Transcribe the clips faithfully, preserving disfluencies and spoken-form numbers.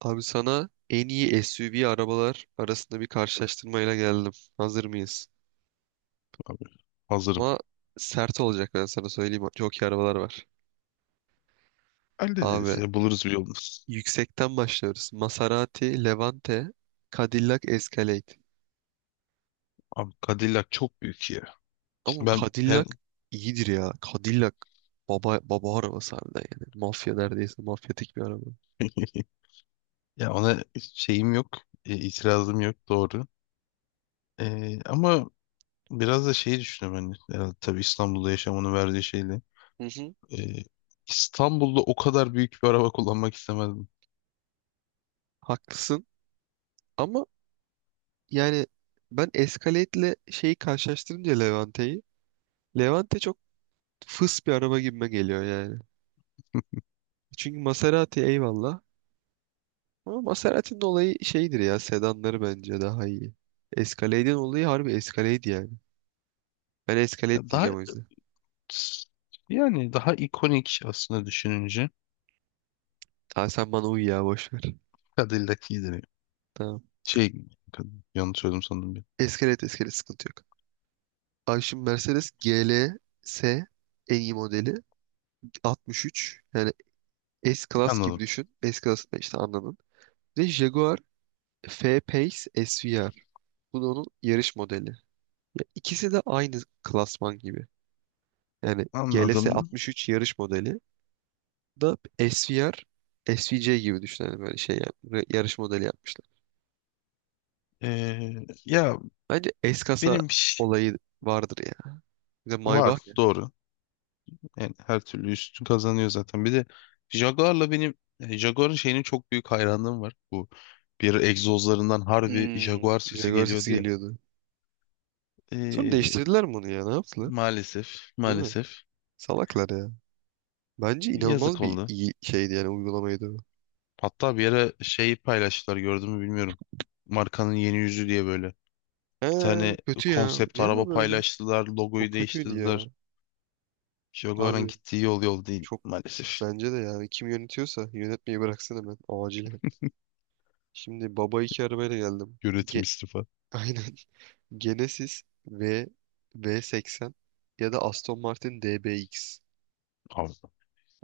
Abi sana en iyi S U V arabalar arasında bir karşılaştırmayla geldim. Hazır mıyız? Abi hazırım. Ama sert olacak ben sana söyleyeyim. Çok iyi arabalar var. Hallederiz Abi ya, buluruz bir yolunu. yüksekten başlıyoruz. Maserati, Levante, Cadillac Escalade. Abi Cadillac çok büyük ya. Ama Şimdi ben her- Cadillac iyidir ya. Cadillac baba baba arabası harbiden yani. Mafya neredeyse mafyatik bir araba. Ya ona şeyim yok. e, itirazım yok, doğru. E, ama biraz da şeyi düşünüyorum hani. Herhalde tabii İstanbul'da yaşamanın verdiği şeyle. Hı hı. E, İstanbul'da o kadar büyük bir araba kullanmak istemezdim. Haklısın ama yani ben Escalade'le şeyi karşılaştırınca Levante'yi Levante çok fıs bir araba gibime geliyor yani. Çünkü Maserati eyvallah. Ama Maserati'nin olayı şeydir ya sedanları bence daha iyi. Escalade'in olayı harbi Escalade yani. Ben Escalade Ya daha, diyeceğim o yüzden. yani daha ikonik aslında düşününce Tamam sen bana uy ya boş ver. Cadillac iyidir ya. Tamam. Şey Yanlış söyledim sandım bir. Escalade Escalade sıkıntı yok. Ay şimdi Mercedes G L S en iyi modeli altmış üç. Yani S-Class gibi Anladım. düşün. S-Class da işte anladın. Ve Jaguar F-Pace S V R. Bu da onun yarış modeli. Ya ikisi de aynı klasman gibi. Yani G L S Anladım. altmış üç yarış modeli. Da S V R, S V C gibi düşünelim böyle şey yap- re- yarış modeli yapmışlar. Ee, ya Bence S-kasa benim ş- olayı vardır ya. Bir de var Maybach ya. doğru. Yani her türlü üstün kazanıyor zaten. Bir de Jaguar'la benim e, Jaguar'ın şeyinin çok büyük hayranlığım var. Bu bir egzozlarından harbi Hmm. Jaguar sesi Jaguar sesi geliyordu ya. geliyordu. Sonra Ee, değiştirdiler mi onu ya? Ne yaptılar? maalesef Değil mi? maalesef Salaklar ya. Bence yazık inanılmaz bir oldu. iyi şeydi yani uygulamaydı o. Hatta bir yere şeyi paylaştılar, gördün mü bilmiyorum. Markanın yeni yüzü diye böyle. He, Bir tane kötü ya. konsept Ne ya araba böyle? paylaştılar. Çok Logoyu kötüydü ya. değiştirdiler. Jaguar'ın Abi gittiği yol, yol değil çok maalesef. bence de yani kim yönetiyorsa yönetmeyi bıraksın hemen acilen. Şimdi baba iki arabayla geldim. Yönetim Ge istifa. Aynen. Genesis V V80 ya da Aston Martin D B X.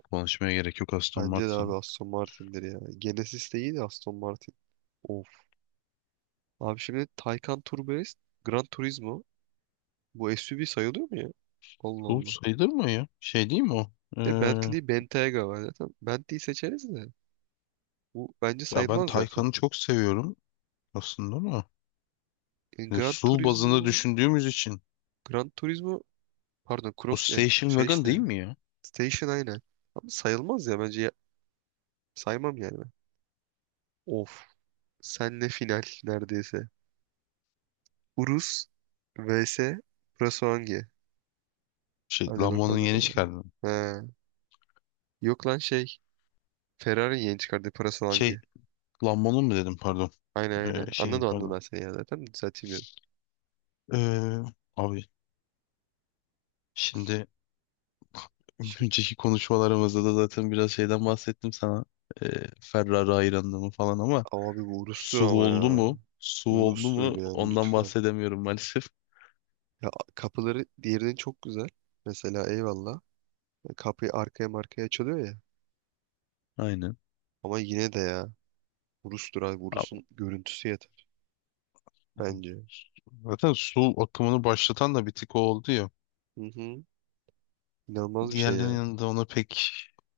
Konuşmaya gerek yok, Aston Bence de abi Martin. Aston Martin'dir ya. Genesis de iyi de Aston Martin. Of. Abi şimdi Taycan Turbo S, Gran Turismo. Bu S U V sayılıyor mu ya? Allah Tool Allah. sayılır mı ya? Şey değil mi o? De Ee, Bentley Bentayga var zaten. Bentley'i seçeriz de. Bu bence Ya ben sayılmaz zaten. Taycan'ı çok seviyorum aslında ama E, yani Gran S U V bazında Turismo düşündüğümüz için Gran Turismo pardon o Cross ya Station şey Wagon değil işte mi ya? Station aynen. Ama sayılmaz ya bence ya- saymam yani ben. Of. Senle final neredeyse. Urus vs Prasolangi. Şey, Hadi Lambo'nun bakalım. yeni çıkardığı. Ha. Yok lan şey. Ferrari yeni çıkardı Şey, Prasolangi. Lambo'nun mu dedim, pardon. Aynen Ee, aynen. şeyin Anladım anladım pardon. ben seni ya zaten. Düzelteyim dedim. Ee, Abi şimdi Şimdi, önceki konuşmalarımızda da zaten biraz şeyden bahsettim sana. Ee, Ferrari hayranlığımı falan ama abi bu Urus'tur S U V ama ya. oldu mu? S U V oldu Urus'tur mu? yani Ondan lütfen. bahsedemiyorum maalesef. Ya, kapıları diğerinin çok güzel. Mesela eyvallah. Kapıyı arkaya markaya açılıyor ya. Aynen. Ama yine de ya. Urus'tur abi. Urus'un görüntüsü yeter. Bence. Zaten su akımını başlatan da bir tık o oldu ya. Hı hı. İnanılmaz bir şey Diğerlerinin ya. yanında ona pek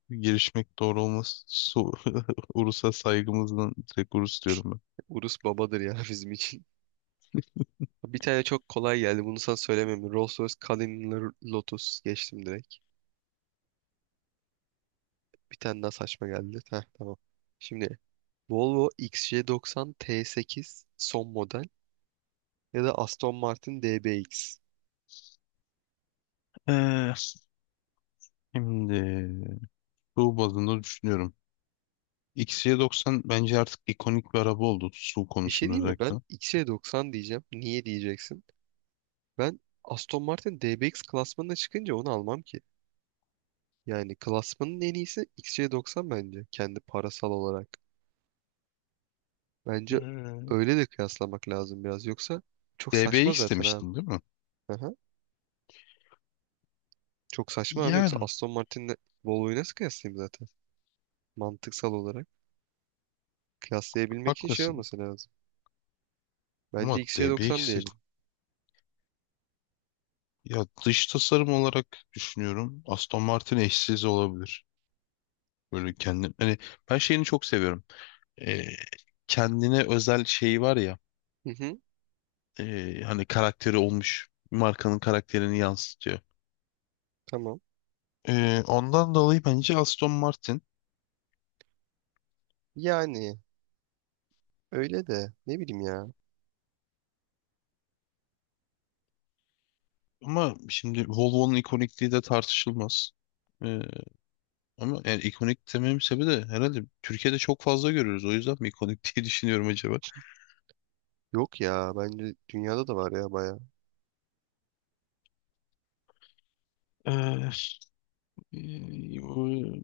girişmek doğru olmaz. Su, Urus'a saygımızdan direkt Urus diyorum Urus babadır ya bizim için. Bir tane çok kolay geldi. Bunu sana söylemem. Rolls Royce Cullinan Lotus geçtim direkt. Bir tane daha saçma geldi. Heh, tamam. Şimdi Volvo X C doksan T sekiz son model ya da Aston Martin D B X. ben. Ee, şimdi su bazında düşünüyorum. X C doksan bence artık ikonik bir araba oldu, su Bir şey konusunda değil mi? özellikle. Ben X C doksan diyeceğim. Niye diyeceksin? Ben Aston Martin D B X klasmanına çıkınca onu almam ki. Yani klasmanın en iyisi X C doksan bence. Kendi parasal olarak. Bence Ee, öyle de kıyaslamak lazım biraz. Yoksa çok saçma D B X zaten abi. demiştin değil mi? Aha. Çok saçma abi yoksa Yani Aston Martin'le Volvo'yu nasıl kıyaslayayım zaten? Mantıksal olarak. Kıyaslayabilmek için şey haklısın. olması lazım. Ama Bence D B X X C doksan de, diyelim. ya dış tasarım olarak düşünüyorum. Aston Martin eşsiz olabilir. Böyle kendim hani ben şeyini çok seviyorum. Ee, Kendine özel şeyi var ya, Hı hı, ee, hani karakteri olmuş, markanın karakterini yansıtıyor. tamam. Ee, ondan dolayı bence Aston Martin, Yani öyle de ne bileyim ya. ama şimdi Volvo'nun ikonikliği de tartışılmaz. Ee, Ama yani ikonik dememin sebebi de herhalde Türkiye'de çok fazla görüyoruz. O yüzden mi ikonik diye düşünüyorum acaba? Yok ya bence dünyada da var ya bayağı. Ee, e,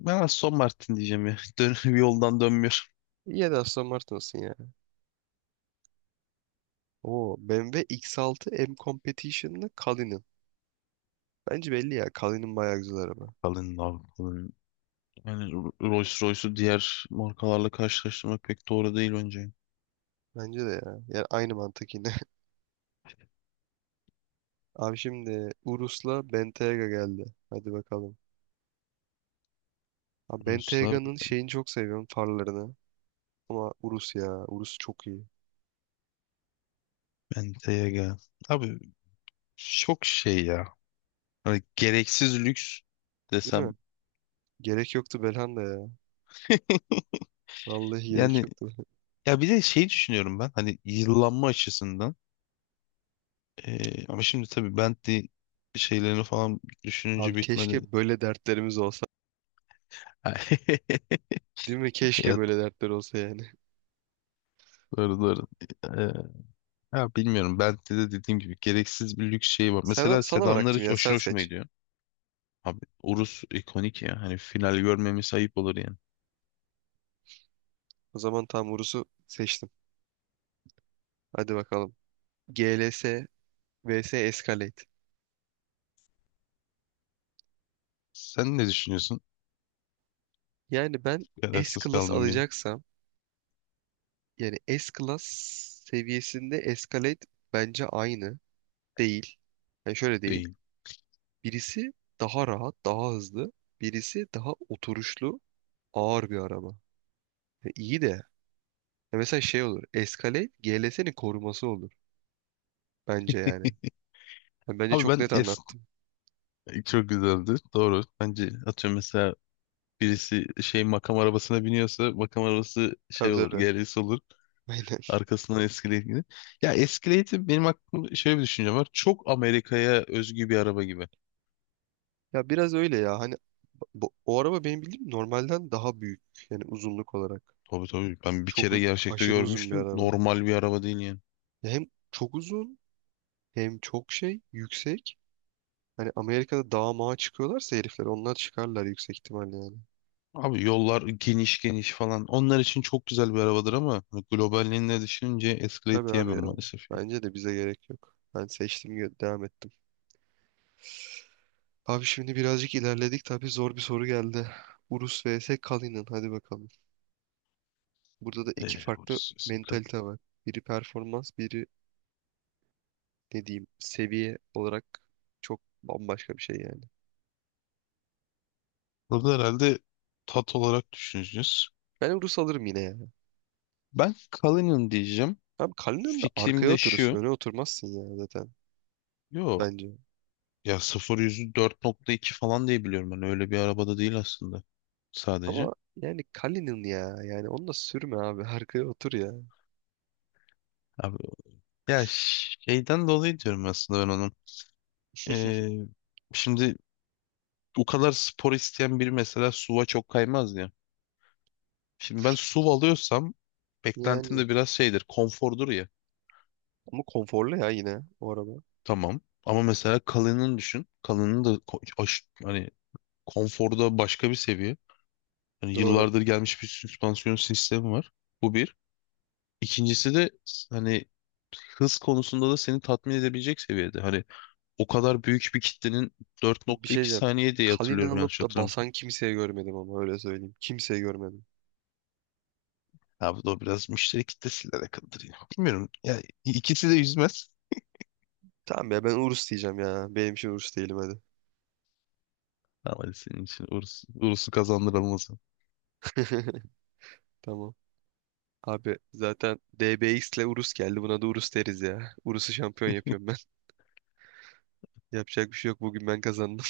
Ben Aston Martin diyeceğim ya. Dön, yoldan dönmüyor. İyi ya da Aston Martin olsun ya. Oo B M W X altı M Competition'la Cullinan. Bence belli ya Cullinan bayağı güzel araba. Kalın abi. Yani Rolls Royce'u diğer markalarla karşılaştırmak pek doğru değil bence. Bence de ya. Yani aynı mantık yine. Abi şimdi Urus'la Bentayga geldi. Hadi bakalım. Abi Ruslav Benteyga'nın şeyini çok seviyorum farlarını. Ama Urus ya. Urus çok iyi. Bentayga. Abi çok şey ya. Hani gereksiz lüks Değil mi? desem. Gerek yoktu Belhanda ya. Vallahi gerek Yani yoktu. ya bir de şey düşünüyorum ben. Hani yıllanma açısından. Ee, ama şimdi tabii Bentley şeylerini falan Abi düşününce bitmedi. keşke böyle dertlerimiz olsa. Değil mi? Keşke Ya böyle dertler olsa yani. doğru doğru. Ee, Ya bilmiyorum. Bentley'de dediğim gibi gereksiz bir lüks şey var. Sen, Mesela sana sedanlar bıraktım hiç ya. aşırı Sen hoşuma seç. gidiyor. Abi Urus ikonik ya. Hani final görmemiz ayıp olur yani. O zaman tam Urus'u seçtim. Hadi bakalım. G L S vs Escalade. Sen ne düşünüyorsun? Yani ben Kararsız S-Class kaldım bir an. alacaksam yani S-Class seviyesinde Escalade bence aynı değil. Yani şöyle değil. Değil. Birisi daha rahat, daha hızlı. Birisi daha oturuşlu ağır bir araba. Ya iyi de ya mesela şey olur. Escalade G L S'nin koruması olur bence yani. Ya bence Abi çok ben net es anlattım. çok güzeldi. Doğru. Bence atıyorum, mesela birisi şey makam arabasına biniyorsa makam arabası şey Tabii olur. tabii. G R S olur. Aynen. Arkasından Escalade'i. Ya Escalade'i, benim aklımda şöyle bir düşüncem var. Çok Amerika'ya özgü bir araba gibi. Ya biraz öyle ya. Hani bu, o araba benim bildiğim normalden daha büyük yani uzunluk olarak. Tabii tabii. Ben bir Çok u- kere gerçekte aşırı uzun bir görmüştüm. araba. Normal bir araba değil yani. Ya hem çok uzun hem çok şey yüksek. Hani Amerika'da dağa mağa çıkıyorlarsa herifler onlar çıkarlar yüksek ihtimalle yani. Abi yollar geniş geniş falan. Onlar için çok güzel bir arabadır ama hani globalliğinde düşününce Escalade Tabii abi diyemem ya. maalesef. Yani. Bence de bize gerek yok. Ben seçtim devam ettim. Abi şimdi birazcık ilerledik. Tabii zor bir soru geldi. Urus vs Kalinin. Hadi bakalım. Burada da iki Ee, farklı Orası Escalade. mentalite var. Biri performans, biri ne diyeyim seviye olarak çok bambaşka bir şey yani. Burada herhalde tat olarak düşüneceğiz. Ben Urus alırım yine ya. Ben Cullinan diyeceğim. Abi Kalinin de Fikrim arkaya de oturursun. şu. Öne oturmazsın ya zaten Yo. bence. Ya sıfır yüzü dört nokta iki falan diye biliyorum ben. Öyle bir arabada değil aslında. Sadece. Ama yani Kalinin ya. Yani onu da sürme abi. Arkaya otur ya. Abi, ya şeyden dolayı diyorum aslında ben onun. Ee, Şimdi o kadar spor isteyen biri mesela S U V'a çok kaymaz ya. Şimdi ben S U V alıyorsam beklentim Yani de biraz şeydir. Konfordur ya. ama konforlu ya yine o araba. Tamam. Ama mesela kalının düşün. Kalının da ko- aş- hani konforda başka bir seviye. Hani Doğru. yıllardır gelmiş bir süspansiyon sistemi var. Bu bir. İkincisi de s- hani hız konusunda da seni tatmin edebilecek seviyede. Hani o kadar büyük bir kitlenin Bir şey dört nokta iki diyeceğim. saniye diye Kalinen hatırlıyorum, yanlış alıp da hatırlamıyorsam. basan kimseye görmedim ama öyle söyleyeyim. Kimseye görmedim. Ha bu da biraz müşteri kitlesiyle alakalıdır yine. Bilmiyorum. Ya ikisi de yüzmez. Tamam ya ben Urus diyeceğim ya. Benim için Urus değilim hadi. Ama hadi senin için uğursu, uğursu kazandırılmaz. Tamam. Abi zaten D B X ile Urus geldi. Buna da Urus deriz ya. Urus'u şampiyon yapıyorum ben. Yapacak bir şey yok. Bugün ben kazandım.